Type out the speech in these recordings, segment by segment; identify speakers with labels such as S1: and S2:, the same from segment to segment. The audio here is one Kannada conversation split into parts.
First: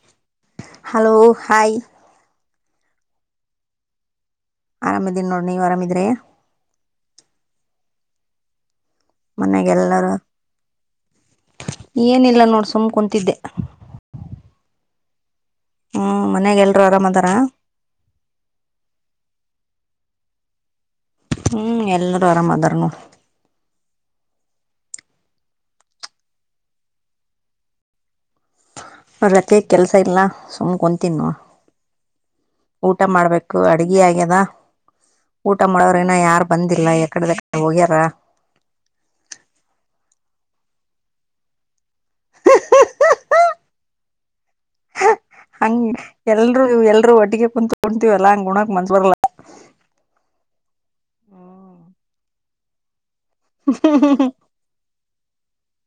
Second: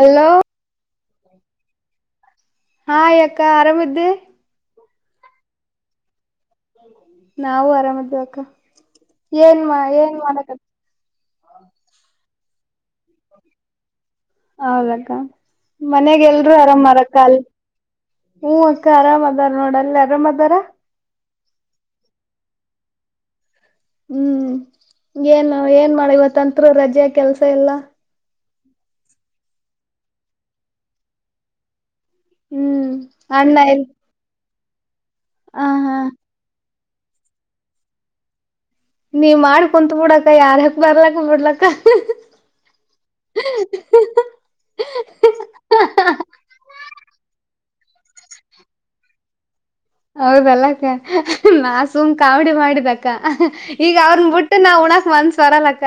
S1: ಹಲೋ.
S2: Hello hi. [unintelligible]
S1: ಹಾಯ್ ಅಕ್ಕಾ ಆರಾಮದ್ದಿ.
S2: ಆರಾಮಿದೀ ನೋಡ ನೀವು ಆರಾಮಿದ್ರಿ.
S1: [inaudible] ನಾವು ಆರಾಮ ಅದೀವಿ ಅಕ್ಕ. ಏನ್ ಮಾ
S2: ಮನೆಗೆಲ್ಲರೂ
S1: ಏನ್ ಮಾಡಕ
S2: ಏನಿಲ್ಲ ನೋಡ್ ಸುಮ್ ಕುಂತಿದ್ದ.
S1: ಹೌದಕ್ಕ ಮನ್ಯಾಗ ಎಲ್ರು ಆರಾಮ್ ಆರಕ್ಕ ಅಲ್. ಹ್ಮ್ ಅಕ್ಕ ಅರಾಮ ಅದಾರ ನೋಡ ಅಲ್ಲಿ ಅ ಆರಾಮ್ದಾರ.
S2: ಹ್ಮ್ ಎಲ್ಲರುೂ ಆರಾಮ್ದಾರ ನೊಡ.
S1: ಹ್ಮ್ ಏನ್ ಏನ್ ಮಾಡಗ ಇವತ ಅಂತ್ರ ರಜೆ ಕೆಲ್ಸ ಇಲ್ಲಾ.
S2: ಹ್ಮ ರಜೆ ಕೆಲಸ ಇಲ್ಲ ಸುಮ್ಮ್ನೆ ಕೊಂತೀನ್ ನೋಡ.
S1: ಹ್ಮ್
S2: ಊಟ
S1: ಅಣ್ಣ
S2: ಮಾಡ್ಬೇಕು
S1: ಎಲ್
S2: ಅಡ್ಗಿ ಆಗ್ಯದ ಊಟ
S1: ಹ ಹಾ
S2: ಮಾಡವ್ರ ನ ಯಾರ ಬಂದಿ. ಬಂದಿಲ್ಲ ಎಕಡೆದ [unintelligible] ಅಕಡೆ ಹೋಗ್ಯಾರ.
S1: ನೀ ಮಾಡ್ ಕುಂತ್ ಬಿಡಕ್ಕ ಯಾರಕ್ ಬರ್ಲಕ್ಕ ಬಿಡ್ಲಕ್ಕ.
S2: [inaudible] ಹಂಗ ಎಲ್ರು ಎಲ್ರುೂ ಒಟ್ಟಿಗೆ ಕುಂದ ತಗೋತೀವಲ್ಲ ಹಂಗ ಉಣಕ್ ಮನ್ಸ್ ಬರ್ಲ್ಲ.
S1: ಹೌದಲ್ಲಕ್ಕ ನಾ ಸುಮ್ ಕಾಮಡಿ ಮಾಡಿದಕ್ಕ. ಈಗ ಅವ್ರನ ಬಿಟ್ಟು ನಾವ್ ಉಣಾಕ್ ಮನುಸರಲಕ್ಕ.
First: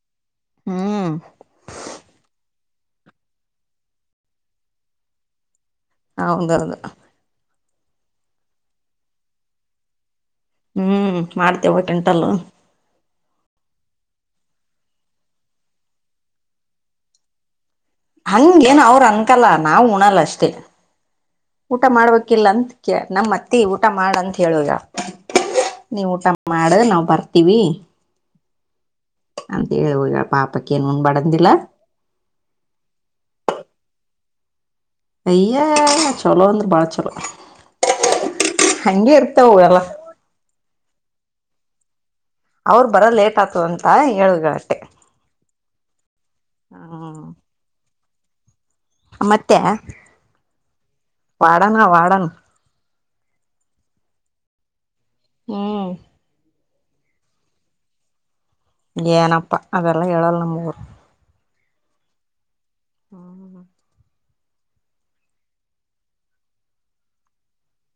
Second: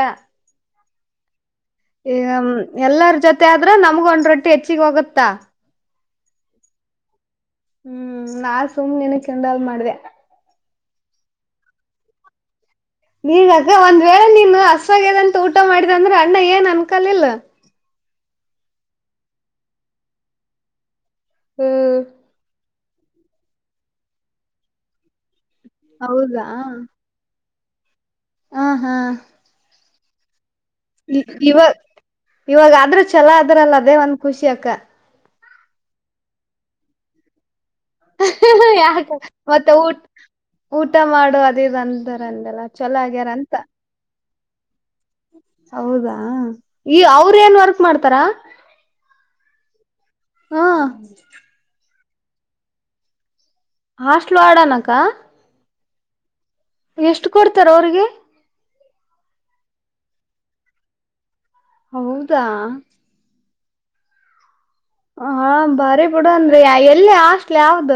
S2: ಹ್ಮ್.
S1: ಈಗ ಎಲ್ಲರ ಜೊತೆ ಆದ್ರೆ ನಮ್ಗ ಒಂದ ರೊಟ್ಟಿ ಹೆಚ್ಚಿಗೆ ಹೋಗುತ್ತಾ.
S2: ಹ ಹೌದೌದು.
S1: ಹ್ಮ್ ನಾನ್ ಸುಮ್ ನಿನಗೆ ಕಿಂಡಲ್ ಮಾಡಿದ್ಯ.
S2: ಹ್ಮ್ ಮಾಡ್ತೇವ್ವ ಟಿಂಟಲ್ಲ.
S1: ಈಗ ಅಕ್ಕಾ ಒಂದ್ ವೇಳೆ ನೀನ್ ಹಸುವು ಆಗ್ಯದ ಅಂತ ಊಟ ಮಾಡಿದ ಅಂದ್ರೆ ಅಣ್ಣ ಏನ್ ಅನ್ಕಲಿಲ್ಲ.
S2: ಹಂಗೇನು ಅವರು ಅನ್ಕಲ್ಲ ನಾವು ಉಣಲ್ಲ ಅಷ್ಟೇ ಊಟ
S1: ಹ್ಮ್
S2: ಮಾಡ್ಬೇಕಿಲ್ಲ ಅಂತ. ನಮ್ಮ್ ಅತ್ತಿ ಊಟ ಮಾಡಂತ ಹೇಳಿ ಹೋಗ್ಯಾಳ ನೀವು ಊಟ
S1: ಹೌದಾ
S2: ಮಾಡ ನಾವ್ ಬರ್ತವಿ. ಟಿವಿ. [unintelligible]
S1: ಹ್ಮ ಹಾ.
S2: ಅಂತ ಹೇಳಿ ಹೋಗ್ಯಾಳ. ಪಾಪ ಅಕಿ. [unintelligible]
S1: ಇವಾಗ ಇವಾಗಾದ್ರೂ ಛಲೋ ಆದ್ರಲ್ಲ ಅದೇ ಒಂದ್ ಖುಷಿ ಅಕ್ಕ.
S2: ಅಯ್ಯ ನಾ ಚಲೋ ಅಂದ್ರೆ ಭಾಳ ಚೊಲೋ.
S1: [unintelligible] ಯಾಕ ಮತ್ತೆ
S2: ಎಲ್ಲ
S1: ಊ ಊಟ ಮಾಡು ಅದ ಇದುಂತ. ಒಂದಲ್ಲ ಚಲೋ ಆಗ್ಯಾರ ಅಂತ.
S2: ಹಾ ಹೇಳಿ ಹೋಗ್ಯಾಳ ಅಷ್ಟೆ.
S1: ಹೌದಾ ಈ
S2: ಹ್ಮ್
S1: ಅವ್ರ ಏನ್ ವರ್ಕ್ ಮಾಡ್ತಾರಾ.
S2: ನಮ್ಮ ಅತ್ತಿಯ್ಯಾ.
S1: ಹ್ಮ.
S2: ವಾರ್ಡನ್ ಆಳ ವಾರ್ಡನ್.
S1: ಹಾಸ್ಟಲ್ ವಾರ್ಡನ್ ಅಕ್ಕಾ.
S2: ಹವ್
S1: ಎಷ್ಟು ಕೊಡ್ತಾರ ಅವ್ರಿಗೆ?
S2: ಏನಪ್ಪಾ ಅದೆಲ್ಲ ಹೇಳಲ್ ನಮ್ ಊರು
S1: ಹೌದಾ
S2: ಹ್ಮ್ ಹ್ಮ ಹ್ಮ [unintelligible]
S1: ಹಾ ಬರಿ ಬಿಡನ್ರಿ ಎಲ್ಲಿ ಹಾಸ್ಟಲ್ ಯಾವ್ದ?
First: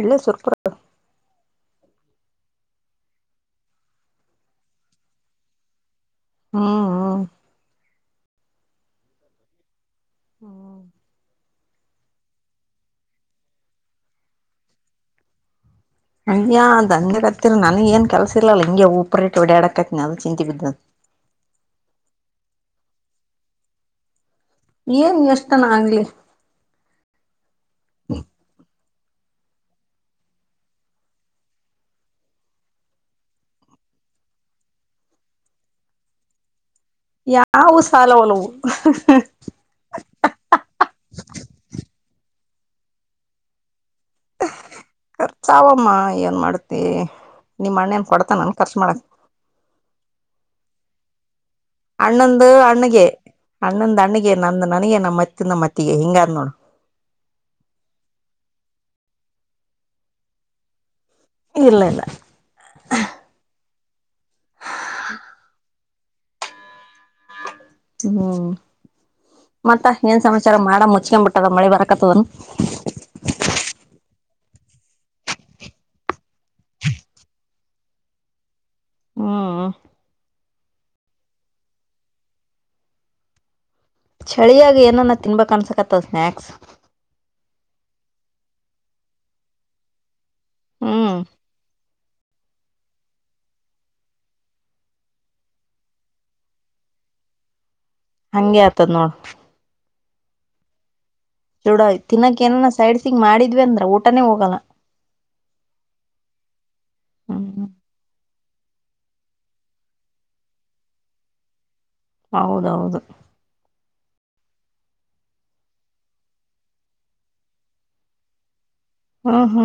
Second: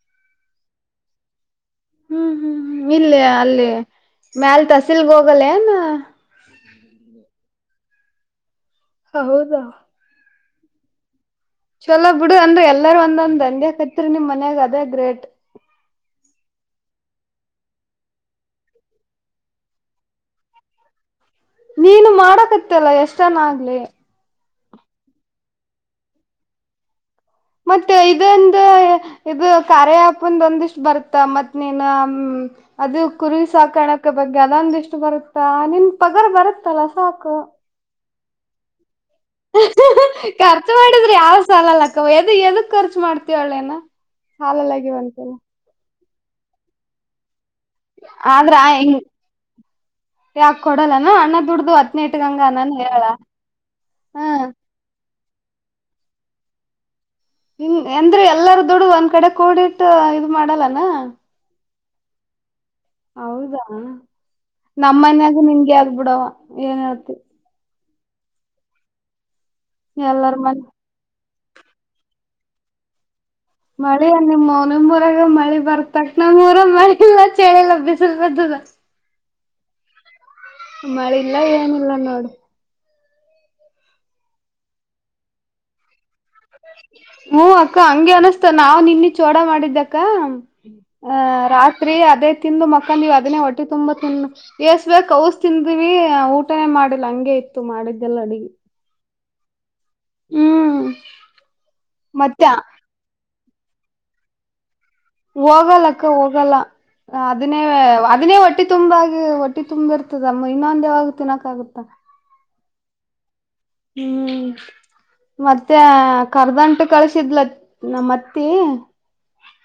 S2: ಇಲ್ಲ ಸುರಪುರ್ ಅತ್ರ
S1: ಹ್ಮ್ ಹ್ಮ್ ಇಲ್ಲಿ ಅಲ್ಲಿ ಮ್ಯಲ್ ತಸೀಲ್ಗ ಹೋಗಲ್ಲ ಏನ್?
S2: ಹ್ಮ್ ಹ್ಮ
S1: ಹೌದಾ.
S2: ಹ್ಮ [inaudible]
S1: ಚಲೋ ಬಿಡು ಅಂದ್ರೆ ಎಲ್ಲರೂ ಒಂದೊಂದ್ ಅಂದೇ ಕತ್ರಿ ನಿಮ್ ಮನ್ಯಾಗ ಅದೇ ಗ್ರೇಟ್
S2: ಅಯ್ಯ ಅಂಗ ಹತ್ತಿರಿ ನನಗ್ ಏನ್ ಕೆಲಸ ಇಲ್ಲ ಹಿಗೆ ಊಪರಿ ಇಟ್ಟು ಹೋಡಕತ್ತತಿನಿ ಅದು ಚಿಂತ ಬಿದ್ದ
S1: ನೀನು ಮಾಡಕತ್ತ ಅಲ್ಲ ಎಷ್ಟನ ಆಗ್ಲಿ
S2: ಏನ್ ಎಷ್ಟನ ಆಗ್ಲಿ.
S1: ಮತ್ತೆ ಇದೊಂದು ಇದು ಕಾರ್ಯ ಆಪ್ದು ಒಂದಿಷ್ಟ್ ಬರ್ತ್ತ ಮತ್ ನೀನ್ ಅದು ಕುರಿ ಸಾಕಾಣಿಕ ಬಗ್ಗೆ ಅದೊಂದ ಇಷ್ಟು ಬರುತ್ತಾ ನಿನ್ ಪಗರ್ ಬರತ್ತ ಸಾಕ್
S2: ಯಾವ ಸಾಲವನ್ನು.
S1: [inaudible] ಖರ್ಚು ಮಾಡಿದ್ರೆ ಯಾವ ಸಾಲಲ್ಲಕ್ಕವ ಎದಕ್ ಖರ್ಚು ಮಾಡ್ತೀವಳ್ಳೇನ ಭಾಲ [unintelligible] ಲಗ ಬ ಅಂತರ
S2: ಸಾವಮ್ಮ ಏನ್ ಮಾಡ್ತಿ. ನಿಮ್ ಅಣ್ಣೇನ್ ಕೊಡ್ತಾನನ್
S1: ಆದ್ರ
S2: ಖರ್ಚ
S1: ಹೆಂಗ
S2: ಮಾಡಕ್
S1: ಯಾಕ ಕೊಡಲ್ಲನಾ ಅಣ್ಣ ದುಡ್ದು ಇಟ್ಗಂಗ
S2: ಅಣ್ಣಂದು
S1: ನಾನ ಹೇಳ
S2: ಅಣ್ಣಗೆ ಅಣ್ಣಂದ ಅಣ್ಣಗೆ ನಂದು ನನಗೆ ನಮ್ಮ ಮತ್ತ ನಮ್ಮಅತ್ತದ್ ಮತ್ತಗೆ ಹಿಂಗ ಅಂದ್ ನೋಡು
S1: ಹ ಎಂದ್ರೆ ಎಲ್ಲಾರ ದುಡ್ಡ ಒಂದ್ ಕಡೆ ಕೂಡಿಟ್ಟ ಇ ಮಾಡಲ್ಲಾನು
S2: ಇಲ್ಲ ಇಲ್ಲ
S1: ಹೌದಾ ನಮ್ಮ ಮನ್ಯಾಗ ನಿನ್ಗೆ ಆಗ್ಬಿಡವ ಏನತಿ
S2: ಹ್ಮ್ ಮತ್ತ ಏನ್
S1: ಎಲ್ಲಾರ
S2: ಸಮಾಚಾರ
S1: ಮನ್
S2: ಮಾಡ ಮುಚ್ಕ ಬಿಟ್ಟದ ಮಳಿ ಬರಕತದನ್
S1: ಮಳಿ ಅ ನಿಮ್ ಮನ [unintelligible] ಮೂಊರಾಗ ಮಳಿ ಬರ್ತಕ್ ನಮ್ರ ಮಳಿ ಇಲ್ಲ ಚಳಿ ಲ ಬಿಸಲ್ ಬದ
S2: ಹ್ಮ
S1: ಮಳೆ ಇಲ್ಲ ಏನು ಇಲ್ಲ ನೋಡು
S2: ಚಳಿಯಾಗಿ ಏನಾನ ತಿನ್ಬೇಕ್ ಅನ್ಸಕತ್ತದ ಸ್ನ್ಯಾಕ್ಸ್
S1: ಹ್ಮ್ ಅಕ್ಕ ಹಂಗೆ ಅನಸ್ತ ನಾವ್ ನಿನ್ನ ಚೋಡ ಮಾಡಿದ್ದಕ್ಕ ಹ
S2: ಹ್ಮ್
S1: ರಾತ್ರಿ ಅದೇ ತಿಂದು ಮಕ್ಕಂದ ಅದನ್ನೇ ಹೊಟ್ಟಿ ತುಂಬಾ ತಿನ್ನ ಎಸ್ ಬ ಕೌಸ್ ತಿಂದಿವವಿ ಊಟನೇ ಮಾಡಿಲ್ಲ ಹಂಗೆ ಇತ್ತು ಮಾಡಿದ್ದೆಲ್ಲ ಅಡಗೆ
S2: ಪತ್ತನ್ನೋಳ [unintelligible]
S1: ಹ್ಮ್
S2: ತೊಡ ತಿನ್ನಾಕ
S1: ಮತ್ತೆ
S2: ಏನ ಸೈಡ್ಸಿಗ್ ಮಾಡಿದ್ವಿ ಅಂದ್ರ ಊಟಾನೇ ಹೋಗಲ್ಲ
S1: ಹೋಗಲ್ಲಕ್ಕ ಹೋಗಲ್ಲ ಅದನ್ನೇ
S2: ಹ್ಮ್
S1: ಅದನ್ನೇ ಒಟ್ಟಿ ತುಂಬಾಗಿ ಒಟ್ಟಿ ತುಂಬಿ ಇರ್ತದಮ್ಮ ಇನ್ನೊಂದ ಯಾವಾಗ ತಿನ್ನೋಕಾಗುತ್ತಾ
S2: ಹೌದೌದು
S1: ಹ್ಮ್ ಮತ್ತೆ ಕರ್ದಂಟು ಕಳಸಿದ್ಲ ನಮ್ಮತ್ತಿ
S2: ಹಾ ಹಾ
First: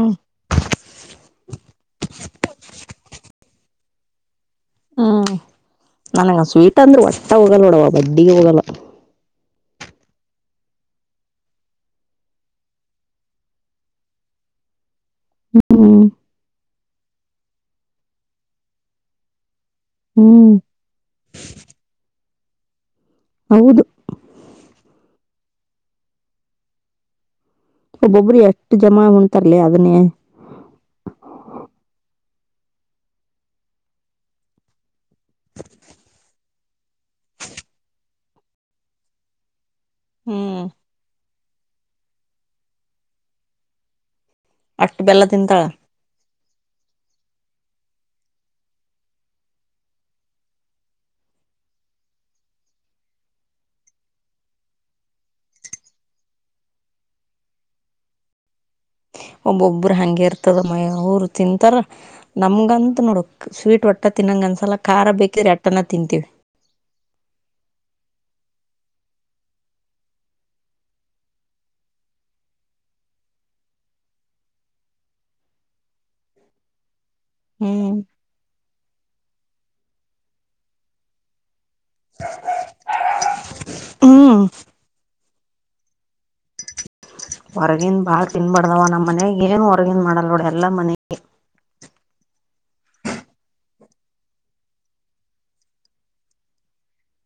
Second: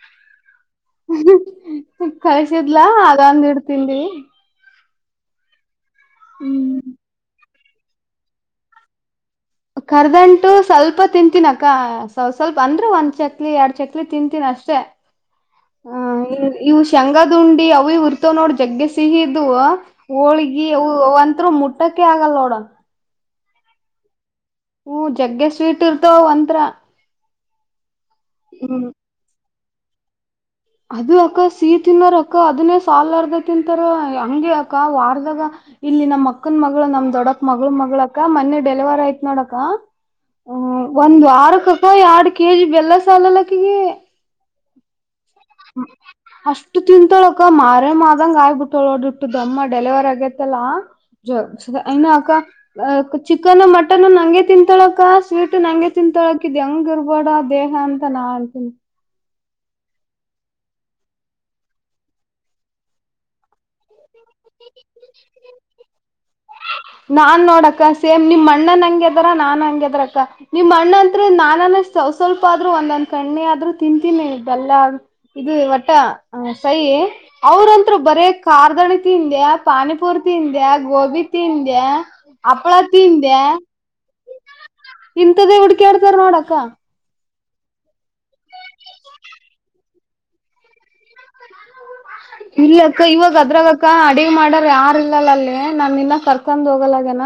S1: ಕಳ್ಸಿದ್ಲಾ ಅದಂದ್ ಈಟ್ ತಿಂದ್ವಿ.
S2: ಹ್ಮ್ ನನಗ ಸ್ವೀಟ್ ಅಂದ್ರ ಒಟ್ಟ ಹೋಗಲ್ಲ ನೋಡವ ಬಡ್ಡಿಗೆ ಹೋಗಲ್ಲ.
S1: ಕರದಂಟು ಸ್ವಲ್ಪ ತಿಂತೀನಕ್ಕ ಸ್ ಸ್ವಲ್ಪ ಅಂದ್ರೆ ಒಂದ್ ಚಕ್ಲಿ ಎರಡು ಚಕ್ಲಿ ತಿಂತೀನೀ ಅಷ್ಟ. ಅಷ್ಟೇ.
S2: ಹ್ಮ್
S1: ಹ ಇವು ಶೇಂಗದುಂಡಿ ಅವು ಇವು ಇರ್ತಾವ ನೋಡ್ರಿ ಜಗ್ಗೆ ಸಿಹಿ ಇದ್ದು
S2: ಹ್ಮ್
S1: ಹೋಳ್ಗಿ ಅವು ಅಂತ್ರು ಮುಟ್ಟಕ ಆಗಲ್ಲ ನೋಡ.
S2: ಹೌದು.
S1: ಹ್ಮ ಜಗ್ಗೆ ಸ್ವೀಟ್ ಇರ್ತವ ಅಂತ್ರ
S2: ಒಬ್ಬೊಬ್ಬರು ಎಷ್ಟು ಜಮಾ ಉಂತಾರಳೆ ಅದನ್ನೇ
S1: ಅದು ಅಕ್ಕ ಸಿಹಿ ತಿನ್ನೋರ ಅಕ್ಕ ಅದನ್ನೇ ಸಾಲಾರದ ತಿಂತಾರ ಅಂಗೆ ಅಕ್ಕ ವಾರದ ಇವಾಗ ಇಲ್ಲಿ ನಮ್ಮ್ ಅಕ್ಕನ್ ಮಗಳು ನಮ್ ದೊಡ್ಡಪ್ಪನ ಮಗಳ ಮಗಳಕ್ಕ ಮೊನ್ನೆ ಡೆಲಿವರ್ ಆಯ್ತ್ ನೋಡಕ್ಕ.
S2: ಹ್ಮ್.
S1: ಒಂದು ವಾರಕ್ಕ ಅಕ್ಕ ಎರಡು ಕೆಜಿ ಬೆಲ್ಲ ಸಾಲಲಕ್ಕಿಗೆ.
S2: ಅಷ್ಟು ಬೆಲ್ಲ ತಿಂತಾಳ?
S1: [unintelligible] ಅಷ್ಟು ತಿಂತಾಳಕ್ಕ ಮಾರಮ್ಮಮಾದಂಗ ಆಗ್ಬಿಟ್ಟಳ ಇಷ್ಟು ದಮ್ಮ ಡೆಲಿವರ್ ಆಗೇತಲ್ಲಾ. ಜೋಕ್ಸ್ ಸುಧ ಆನಾ ಅಕ್ಕ ಅ ಚಿಕನ್ ಮಟನ್ ನಂಗೆ ತಿಂತಾಳಕ್ಕ ಸ್ವೀಟ್ ನಂಗೆ ತಿಂತಾಳ ಇಕಿದ ಇದ್ ಹೆಂಗ್ ಇರ್ಬೋಡ ದೇಹ ಅಂತ ನಾ ಅಂತೀನಿ.
S2: ಒಬ್ಬೊಬ್ಬರು ಹಂಗೆ ಇರ್ತದ ಮಯಗಾ ಅವರು ತಿಂತಾರ ನಮಗಂತ ನೋಡು ಸ್ವೀಟ್ ಒಟ್ಟ ಒಟ್ಟ ತಿನ್ನಂಗ ಅನಸಲ್ಲ ಖಾರ ಬೇಕಿದ್ರೆ ಎಷ್ಟಣ ತಿಂತೀವಿ.
S1: ನಾನ್ ನೋಡಕ್ಕ ಸೇಮ್ ನಿಮ್ ಅಣ್ಣನ್ ಹಂಗ್ಯದಾರ ನಾನ್ ಹಂಗದ್ರಕ್ಕ. ನಿಮ್ ಅಣ್ಣ ಅಂತ್ರು ನಾನಾನ ಸ್ವಲ್ಪ ಸ್ವಲ್ಪ ಆದ್ರೂ ಒಂದಂದ್ ಕಣ್ಣಿ ಆದ್ರರು ತಿಂತೀನಿ ಬೆಲ್ಲ ಇದು ವಟ್ಟ ಸಹಿ ಅವರಂತ್ರೂ
S2: ಹ್ಮ್
S1: ಬರೇ ಖಾರುಗಳು ತಿಂದೆ ಪಾನಿಪುರಿ ತಿಂದೆ ಗೋಬಿ ತಿಂದೆ. ತಿಂದೆ ಅಪ್ಪಳಾ ತಿಂದ್ಯಾ
S2: ಹ್ಮ್
S1: ಇಂತದ್ದೇ ಹುಡ್ಕಾಡ್ತಾರ ನೋಡಕ್ಕ
S2: ಹೊರಗಿಂದ ಭಾಳ ತಿನ್ನಬಾರ್ದವ್ವ ನಮ್ಮ ಮನೆಯಾಗ ಏನ್ ಹೊರಗನ್ ಮಾಡಲ್ ನೋಡ ಎಲ್ಲ ಮನೆ
S1: ಇಲ್ಲಕ್ಕ ಇವಾಗ ಅದ್ರಾಗಕ್ಕ ಅಡಿ ಮಾಡಾರ ಯಾರ ಇಲ್ಲಲ್ಲ ಅಲ್ಲಿ ನಾ ನಿನ್ನ ಕರ್ ಕರಕೊಂಡ ಹೋಗಲಾಗನ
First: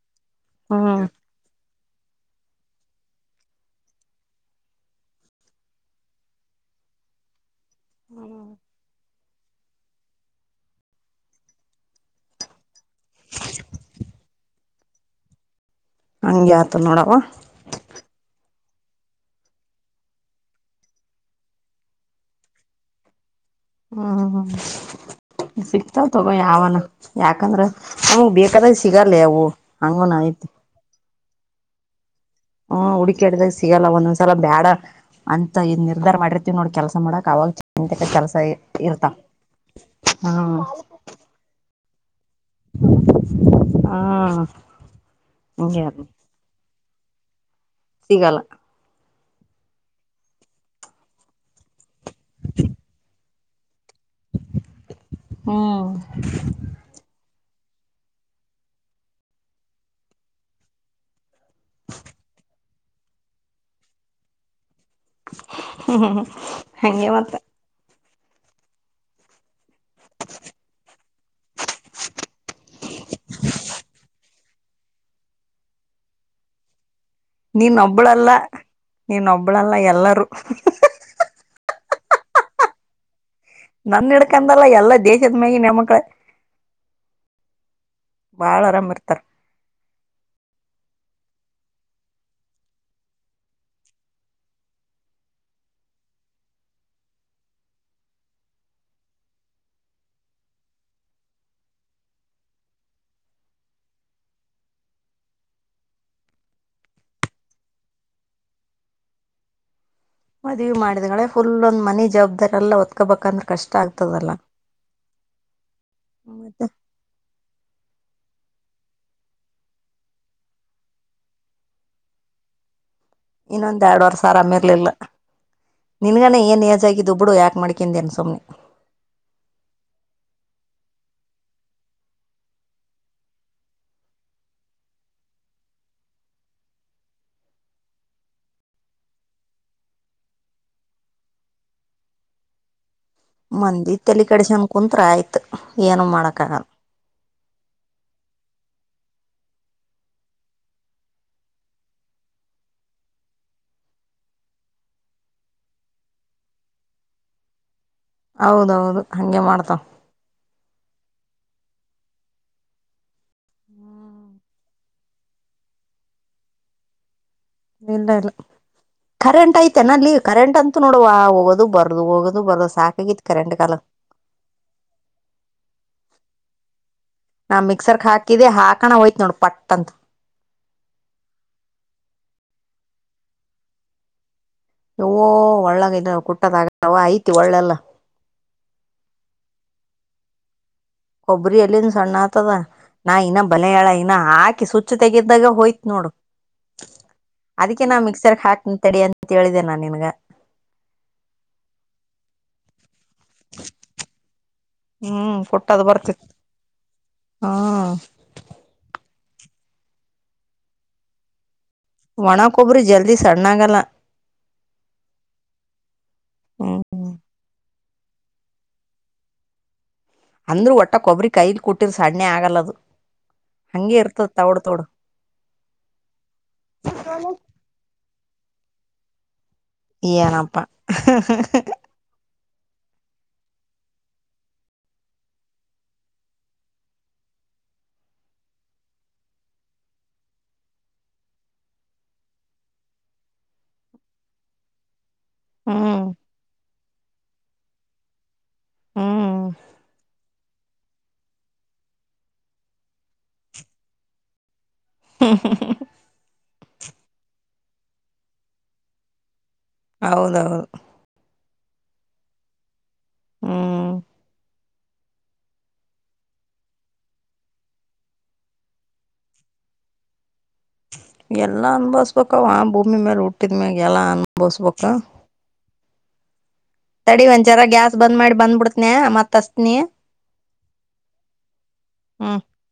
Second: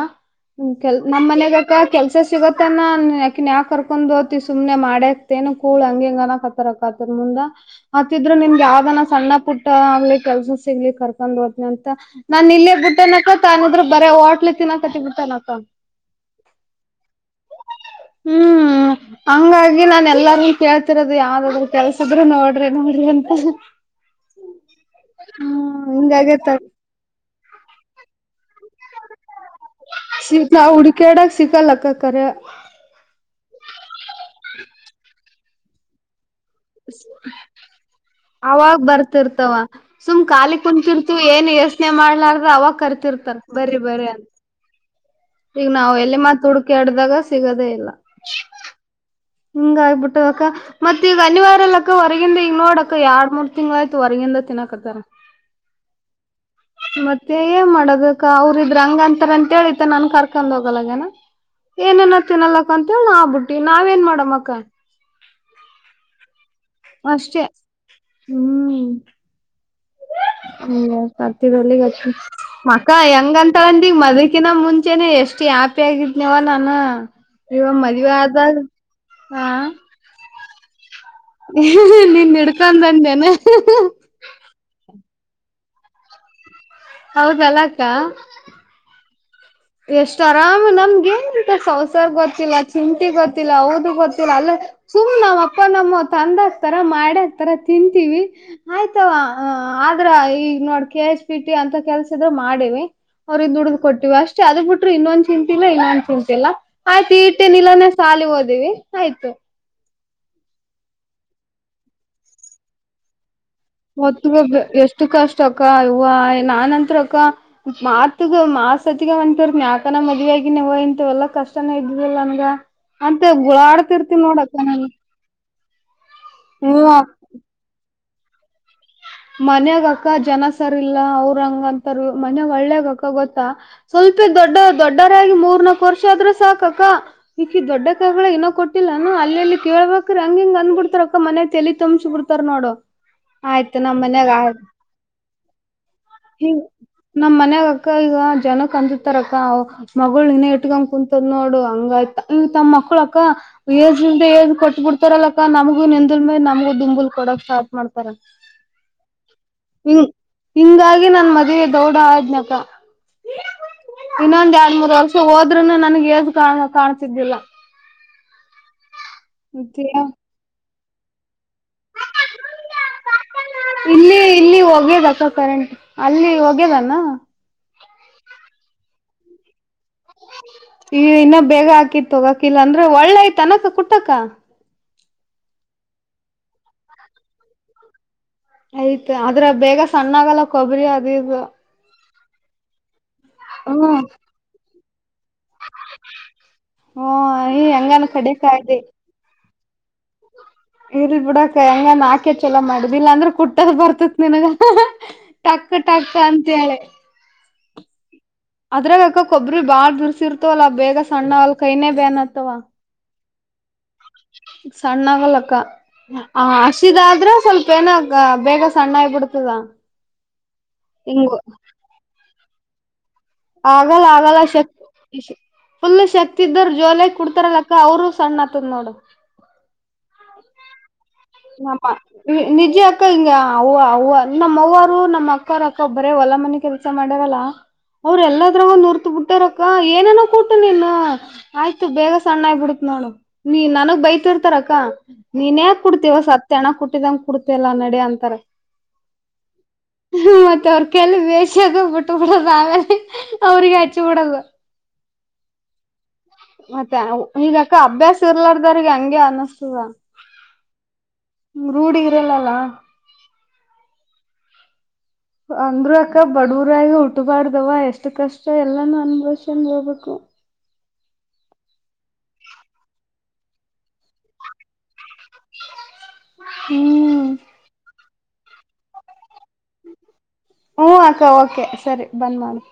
S1: ಕೆ
S2: ಹ್ಮ್
S1: ನಮ್ಮ್ ಮನ್ಯಾಗ ಕೆಲ್ಸ ಸಿಗತ್ತನ ಅಕಿನ ಯಾಕ ಕರ್ಕೊಂಡ್ ಹೋಗ್ತಿ ಸುಮ್ನೆ ಮಾಡ್ಯಕ್ತೇನ ಕೂಳ ಹಂಗ ಹಿಂಗ ಅನಕ್ ತರಕ ಆತನಾ ಮುಂದ ಆತ್ತಿದ್ರರು ನಿಮ್ ಯಾವ್ದನ ಸಣ್ಣ ಪುಟ್ಟ ಪುಟ್ಟ ಆಗ್ಲಿ ಕೆಲ್ಸ ಸಿಗ್ಲಿ ಕರ್ಕೊಂಡ್ ಹೋತಿನಿ ಅಂತ ನಾನ್ ಇಲ್ಲೇ ಬುಟ್ಟೆನಕ್ಕ ಅನದ್ರ ಬರ ಹೋಟ್ಲೆ ತಿನ್ನಾಕತ್ತ ಬುಟ್ಟನಕ್ಕ.
S2: ಹಂಗೆ ಆತದ ನೋಡವ್ವ.
S1: ಹ್ಮ್. ಹಂಗಾಗಿ ನಾನ್ ಎಲ್ಲಾರೂನು ಕೇಳ್ತಿರೋದು ಯಾವ್ದಾದ್ರು ಕೆಲ್ಸದ್ರರು ನೋಡ್ರಿ ನೋಡ್ರಿ ಅಂತ
S2: ಹ್ಮ
S1: ಹ್ಮ್
S2: ಸಿಗ್ತಾವ ತೊಗೊ
S1: ಹಿಂಗಾಗೇತ
S2: ಯಾವನ ಯಾಕಂದ್ರ ನಮಗ್ ಬೇಕಾದಾಗ ಸಿಗಲ್ಲೇ ಅವು ಹಂಗನ ಐತಿ
S1: ಸಿಕ್ತಾ ಹುಡ್ಕ್ಯಾಡಕ್ ಸಿಕ್ಕಲ್ಲಕ್ಕಕರೆ
S2: ಹ್ಮ ಹುಡುಕ್ಯಾಡಿದಾಗ ಸಿಗಲ್ಲ ಒಂದೊಂದ್ಸಲ ಬೇಡ ಅಂತ ಇ ನಿರ್ಧಾರ ಮಾಡಿರ್
S1: ಅವಾಗ
S2: ಇರ್ತಾವ
S1: ಬರ್ತಿತಾವ ಸುಮ್ ಖಾಲಿ
S2: ಹ್ಮ್
S1: ಕುಂತಿರ್ತಿವ ಏನ್ ಎಷ್ಟ ಪ್ರಶ್ನೆ ಮಾಡ್ಲಾರ್ದ ಅವಾಗ ಕರ್ತಿರ್ತಾರ ಬರ್ರಿ ಬರ್ರಿ ಅಂತ.
S2: ಹ್ಮ್
S1: ಈಗ
S2: ಹಂಗೆ
S1: ನಾವು ಎಲ್ಲಿ ಮತ್ ಹುಡುಕಿಕ್ಯಾಡಿದಾಗ ಸಿಗೋದೇ ಇಲ್ಲ.
S2: ಸಿಗಲ್ಲ.
S1: ಹಿಂಗ ಆಗ್ಬಿಟ್ಟವಕ್ಕ ಮತ್ತ ಈಗ ಅನಿವಾರ್ಯಲ್ಲಕ್ಕ ಹೊರಗಿಂದ ಈಗ ನೋಡಕ್ಕ ಎಾರ್ಡ್ ಮೂರ್ ತಿಂಗಳ ಅಯ್ತು ಹೊರಗೆಂದು ತಿ ನ್ನ ಕುಂತರೆ
S2: ಹ್ಮ್
S1: ಮತ್ತೆ ಏನ್ ಮಾಡೋದಕ್ಕ ಅವ್ರ ಇದ್ರ ಹಂಗ ಅಂತರ ಅಂತ ಹೇಳಿತ ನನ್ ಕರ್ಕೊಂಡ್ ಹೋಗಲ್ಲಗನ ಏನೇನ ತಿನ್ನಲಕ್ಕ ಅಂತೇಳ ಆಬುಟ್ಟಿ ನಾವ ನ್ ಮಾಡಮ್ಮಕ್ಕ
S2: ಹ್ಮ್ ಹ್ಮ್ ಹ್ಮ
S1: ಅಷ್ಟೆ ಹ್ಮ್ ಹ್ಮ ತತಿ ಬಲ್ಲಿಗ ಅಚ್ಚ ಮಕ್ಕ ಹೆಂಗಂತ ಅಂದಿಗ್ ಮದ್ಕಿನ ಮುಂಚೆನೆ ಎಷ್ಟು ಹ್ಯಾಪಿ ಆಗಿದ್ನವ ನಾನ
S2: ನೀನೊಬ್ಬಳಲ್ಲ ನೀನೊಬ್ಬಳಲ್ಲಾ ಎಲ್ಲರೂ
S1: ಹ ನೀನ್ ಹಿಡ್ಕೊಂಡಂದೇನೆ [unintelligible] ಹೂ
S2: ನನ್ ಹಿಡ್ಕಂದಲ್ಲ ಎಲ್ಲಾ ದೇಶದ ಮೇಲಿನ ಹೆಣ್ಣು ಮಕ್ಕಳೇ
S1: ಹೌದಲ್ಲ ಅಕ್ಕ
S2: ಬಾಳ ಆರಾಮ್ ಇರ್ತಾರ
S1: ಎಷ್ಟು ಆರಾಮ್ ನಮ್ಗ ಂತ ಸಂಸಾರ ಗೊತ್ತಿಲ್ಲ ಚಿಂತಿ ಗೊತ್ತಿಲ್ಲ ಹೌದು ಗೊತ್ತಿಲ್ಲ ಅಲ್ಲ ಸುಮ್ ನಾವ್ ಅಪ್ಪ ನಮ್ಮ ತಂದ ಹಕ್ತಾರ ಮಾಡಿ ಹಕ್ತಾರ ತಿಂತೀವಿ ಆಯ್ತವಾ ಆದ್ರ ಈಗ ನೋಡ್ ಕೆ ಎಸ್ ಪಿ ಟಿ ಅಂತ ಕೆಲ್ಸ ಇದ್ರ ಮಾಡಿವಿ ಅವ್ರ್ ದುಡಿದ್ ಕೊಟ್ಟೀವಿ ಅಷ್ಟೇ ಅದ್ ಬಿಟ್ರರು ಇನ್ನೊಂದು ಚಿಂತೆ ಇನ್ನೊಂದು ಚಿಂತೆ ಇಲ್ಲ ಆಯ್ತು ಇಟ್ಟೆ ನಿಲನ ಸಾಲಿ ಓದಿವವಿ ಆಯ್ತು
S2: ಮದುವೆ ಮಾಡಿದಗಳೆ ಫುಲ್ ಒಂದ್ ಮನಿ ಜವಾಬ್ದಾರಿ ಎಲ್ಲ ಒತ್ಕೋಬೇಕಂದ್ರೆ ಕಷ್ಟ ಆಗ್ತದಲ್ಲ
S1: ಮತ್ತಗ ಎಷ್ಟು ಕಷ್ಟ ಅಕ್ಕ ಹವ
S2: ಮತ್ತೆ
S1: ನಾನನ್ಂತತ್ರಕ್ಕ ಮಾತ್ಗ ಮಾ ಸತಿಗ ಅಂಟವ ನಯಾಕನ ಮದ್ುವ ಆಗ ನೀವ ಇಂತವೆಲ್ಲಾ ಕಷ್ಟನ ಇದ್ದುದಿಲ್ಲ ನನ್ಗ ಅಂತ
S2: ಇನ್ನೊಂದ
S1: ಗುಳಾಡ್ತಿರ್ತಿ
S2: ಎರಡುುವರ್ ಸಾವರ ಆಮಿ
S1: ನೋಡಕ್ಕ
S2: ಇರ್ಲಿಲ್ಲ
S1: ನಾನು
S2: ನಿನ್ಗನೇ ಏನ ಏಜ್
S1: ಹ್ಮ
S2: ಆಗಿದುಬಡು ಯಾಕ್ ಮಾಡ ಯಾಕ್ ಮಾಡಿಕೊಂಡಿದೆ ಸುಮ್ಮನೆ
S1: ಮನ್ಯಾಗಕ್ಕ ಜನ ಸರಿ ಇಲ್ಲ ಅವ್ರಂಗಂತಾರ ಮನ್ಯಾಗ ಒಳ್ಳೇಗಕ್ಕ ಗೊತ್ತಾ ಸ್ವಲ್ಪ ದೊಡ್ಡ ದೊಡ್ಡರಾಗಿ ಮೂರ್ನಾಾಕು ವರ್ಷ ಆದ್ರೂ ಸಾಕಕ್ಕ ಈಕಿ ದೊಡ್ಡ ಕಾಯಗಳ ಏನೋ ಕೊಟ್ಟಿಲ್ಲಾನನು ಅಲ್ಲಿ ಕೇಳ್ಬೇಕ್ರ ಹಂಗಿಂಗ ಅಂದ್ ಬಿಡ್ತಾರ ಅಕ್ಕ ಮನೆ ತಲಿ ತುಂಬಸ ಬಿಡ್ತ ನೋಡು ಆಯ್ತು
S2: ನಿ
S1: ನಮ್
S2: ತಲಿ
S1: ಮನ್ಯಾಗ
S2: ಕಡಸನ್
S1: ಆಯ್ತು
S2: ಕುಂತ್ರ ಆಯ್ತು ಏನು ಮಾಡಕ್ಕಾಗ
S1: ನಮ್ಮ್ ಮನ್ಯಾಗ ಅಕ್ಕ ಈಗ ಜನಕ ಅಂಜು ತಾರ ಮಗಳ ನನ ಇಟ್ಕಂಗ ಕುಂತದ್ ನೋಡು ಹಂಗಾಯ್ತ ಇ ತಮ್ಮ ಮಕ್ಳ ಅಕ್ಕ ಏಿಂದ ಏ್ ಕೊಟ್ಬ ಬಿಡ್ತಾರಲ್ಲಕ್ಕ ನಮಗೂ ನೆಂದಲ್ ಮೇಲೆ ನಮಗ ದುಂಬುಲ್ ಕೊಡಕ್ ಸಾ್ಟ್ ಮಾಡ್ತಾರ
S2: ಹೌದೌದು ಹಾಗಗೆ ಮಾಡ್ತವೆ
S1: ಹ ಹಿಂಗಾಗಿ ನನ್ ಮದುವೆ ದೌಡ್ಡ ಆಜ್ಞಕ ಇನ್ನೊಂದ ಎರಡ್ ಮೂರ್ ವರ್ಷ ಹೋದ್ೂನು ನನ್ಗ್ ಏಜು ಕ ಕಾಣ್ತಿದ್ದಿಲ್ಲ
S2: ಇಲ್ಲ ಇಲ್ಲ ಕರೆಂಟ್ ಐತೆೇನಲ್ಲಿ ಕರೆಂಟ್ ಅಂತೂ ನೋಡುವ ಹೋಗೋದು ಬರದು ಹೋಗೋದು ಬರದು ಸಾಕಾಗಿತ್ತು ಕರೆಂಟ್ ಕಾಲ
S1: ಇಲ್ಲಿ ಇಲ್ಲಿ ಹೋಗ್ಯದಕ್ಕ ಕರೆಂಟ್ ಅಲ್ಲಿ ಹೋಗ್ಯದಾನ
S2: ನಾ ಮಿಕ್ಸರ್ಕ್ ಹಾಕಿದ್ದೆ ಹಾಕಣ ಓಯುತು ನೋಡ್ ಪಟ್ಟಂತ
S1: ಈಗ ಇನ್ನ ಬೇಗ ಹಾಕಿತ್ ತಗಕಿಲ್ಲ ಇಲ ಅಂದ್ರೆ ಒಳ್ಳೆಯ್ತ ಅನಕ ಕುಟ್ಟಕ್ಕ
S2: ಯೌವ್ವ ಒಳ್ಳಾಗೈನ ಕುಟ್ಟದ ಆಗವಾ ಐತಿ ಒಳ್ಳೆಲ್ಲ
S1: ಆಯ್ತ್ ಆದದ್ರ ಬೇಗ ಸಣ್ಣಾಗಲ್ಲ ಕೊಬ್ಬರಿ ಅದು ಇದು
S2: ಕೊಬ್ಬರಿ ಎಲ್ಲಿನ್ ಸಣ್ಣ ಆತದ ನಾ ಇನ್ನ ಬಲಳ
S1: ಹ್ಮ
S2: ಇನ್ನ ಹಾಕಿ ಸುಚ್ಚ ತೆಗಿದಾಗ ಹೋಯ್ತ ನೋಡು
S1: ಹ್ಮ ಈ
S2: ಅದಕ್ಕೆ ನಾವು
S1: ಹೆಂಗನ್
S2: ಮಿಕ್ಸರ್
S1: ಕಡಿಕ
S2: ಹಾಕ
S1: ಇದಿ
S2: ತ ಅ ಹೇಳಿದ್ದೇನೆ ನಾನ್ ನಿನ್ಗ
S1: ಇರ ಬಿಡಕ್ ಹೆಂಗ ಹಾಕೆ ಚಲೋ ಮಾಡಿದ್ ಇಲ್ಲಾಂದ್ರೆ ಕುಟ್ಟದ್ ಬರ್ತತ್ ನಿನಗ
S2: ಹ್ಮ್
S1: ಟಕ್ ಟಕ್ ಅಂತೇಳಿ
S2: ಹಾ
S1: ಅದ್ರಾಗಕ್ಕ ಕೊಬ್ಬ್ರಿ ಬಾಳ್ ಬಿದುರ್ಸಿರ್ತವ ಅಲ್ಲ ಬೇಗ ಸಣ್ಣ ಅಲ್ ಕೈನೇ ಬ್ಯಾನ್
S2: ಒಣಕ್ಕೊಬ್ರಿ ಜಲ್ದಿ ಸಣ್ಣ ಆಗಲ್ಲ
S1: ಸಣ್ಣ ಆಗಲಕ್ಕ ಹಸಿದ
S2: ಹ್ಮ್
S1: ಆದ್ರೆ ಸ್ವಲ್ಪ ಏನಾಗ ಲ್ಲ ಬೇಗ ಸಣ್ಣ ಆಗಬಿಡ್ತದಾ
S2: ಅಂದ್ರೂ ಒಟ್ಟ ಕೊಬ್ಬರಿ ಕೈಲಿ ಕೊಟ್ಟಿದ್ರ ಸಣ್ಣ ಆಗಲ್ಲದು ಹಂಗೆ
S1: ಆಗಲ್ಲ
S2: ಇರ್ತದ
S1: ಆಗಲ್ಲ
S2: ತೌಡ್
S1: ಶಕ್
S2: ತೌಡ್
S1: ಫುಲ್ ಶಕ್ತಿ ಇದ್ರ ಜೋಲ ಕುಡ್ತಾರಲ್ಲಕ್ಕ ಅವರು ಸಣ್ಣ ಆತದ್ ನೋಡು
S2: ಏನಪ್ಪಾ
S1: ಹ ನಿಜ ಅಕ್ಕ ಹಿಂಗ ಹ ಹವ ನಮ್ಮ್ವರು ನಮ್ಮ ಅಕ್ಕರ ಅಕ್ಕ ಒಬ್ಬರೇ ಹೊಲ ಮನೆ ಕೆಲಸ ಮಾಡ್ಯರಲ್ಲ ಅವ್ರ ಎಲ್ಲದರ ನುರ್ತ ಬಿಟ್ಟಾರಕ್ಕ ಏನೇನೋ ಕೂಟು ನಿನ್ ಆಯ್ತು ಬೇಗ ಸಣ್ಣ ಆಗಬಿಡತ್ ನೋಡು ನೀ ನನಗ್ ಬೈತಿರ್ತಾರಕ್ಕ ನೀನಏನ್
S2: ಹ್ಮ್
S1: ಕುಡ್ತೀವ ಸತ್ ಎಣ ಕುಟ್ಟಿದಂಗ ಕುಡ್ತಲ್ಲಾ ನಡಿ ಅಂತಾರ
S2: ಹ್ಮ್
S1: ಹಾತ್ತ ಅವ ಅಲ್ಲಿ ಬೇಷದು ಬಿಟ್ಟು ಬಿಡದು ಆಮೇ ಅವ್ರಿಗೆ ಹಚ್ಚಿ ಬಿಡದು
S2: ಹಾ ಹ ಹ
S1: ಮತ್ತೆ ಈಗಕ್ಕ ಅಭ್ಯಾಸ ಇರ್ಲಾರ್ದ್ರಿಗೆ ಹಂಗೆ ಅನಸ್ತದ
S2: ಹೌದೌದು
S1: ರೂಢಿ ಇರಲ್ಲಲ್ಲಾ
S2: ಹ್ಮ
S1: ಅಂದ್ರ ಅಕ್ಕ ಬಡವರಾಗ ಹುಟ್ಟಬಾರ್ದವ ಎಷ್ಟು ಕಷ್ಟ ಎಲ್ಲಾನೂ ಅನುಭವಿಸಿಕೊಂಡು ಹೋಗ್ಬೇಕು
S2: ಎಲ್ಲಾ ಅನುಭವಿಸಬೇಕು ಆ ಭೂಮಿ ಮೇಲೆ ಹುಟ್ಟಿದ್ಮ್ಯಾಗ ಎಲ್ಲಾ ಅನ್ಭವಸ್ಬೇಕ
S1: [inaudible]
S2: ತಡಿ
S1: ಹ್ಮ್
S2: ಒಂದ ಜರ ಗ್ಯಾಸ್ ಬಂದ್ ಮಾಡಿ ಬಂದ್ಬಿಡ್ತ್ನ ಮತ್ಸ್ತನಿ.
S1: ಹ್ಮ್ ಅಕ್ಕ ಓಕೆ ಸರಿ ಬಂದ್ ಮಾಡಿ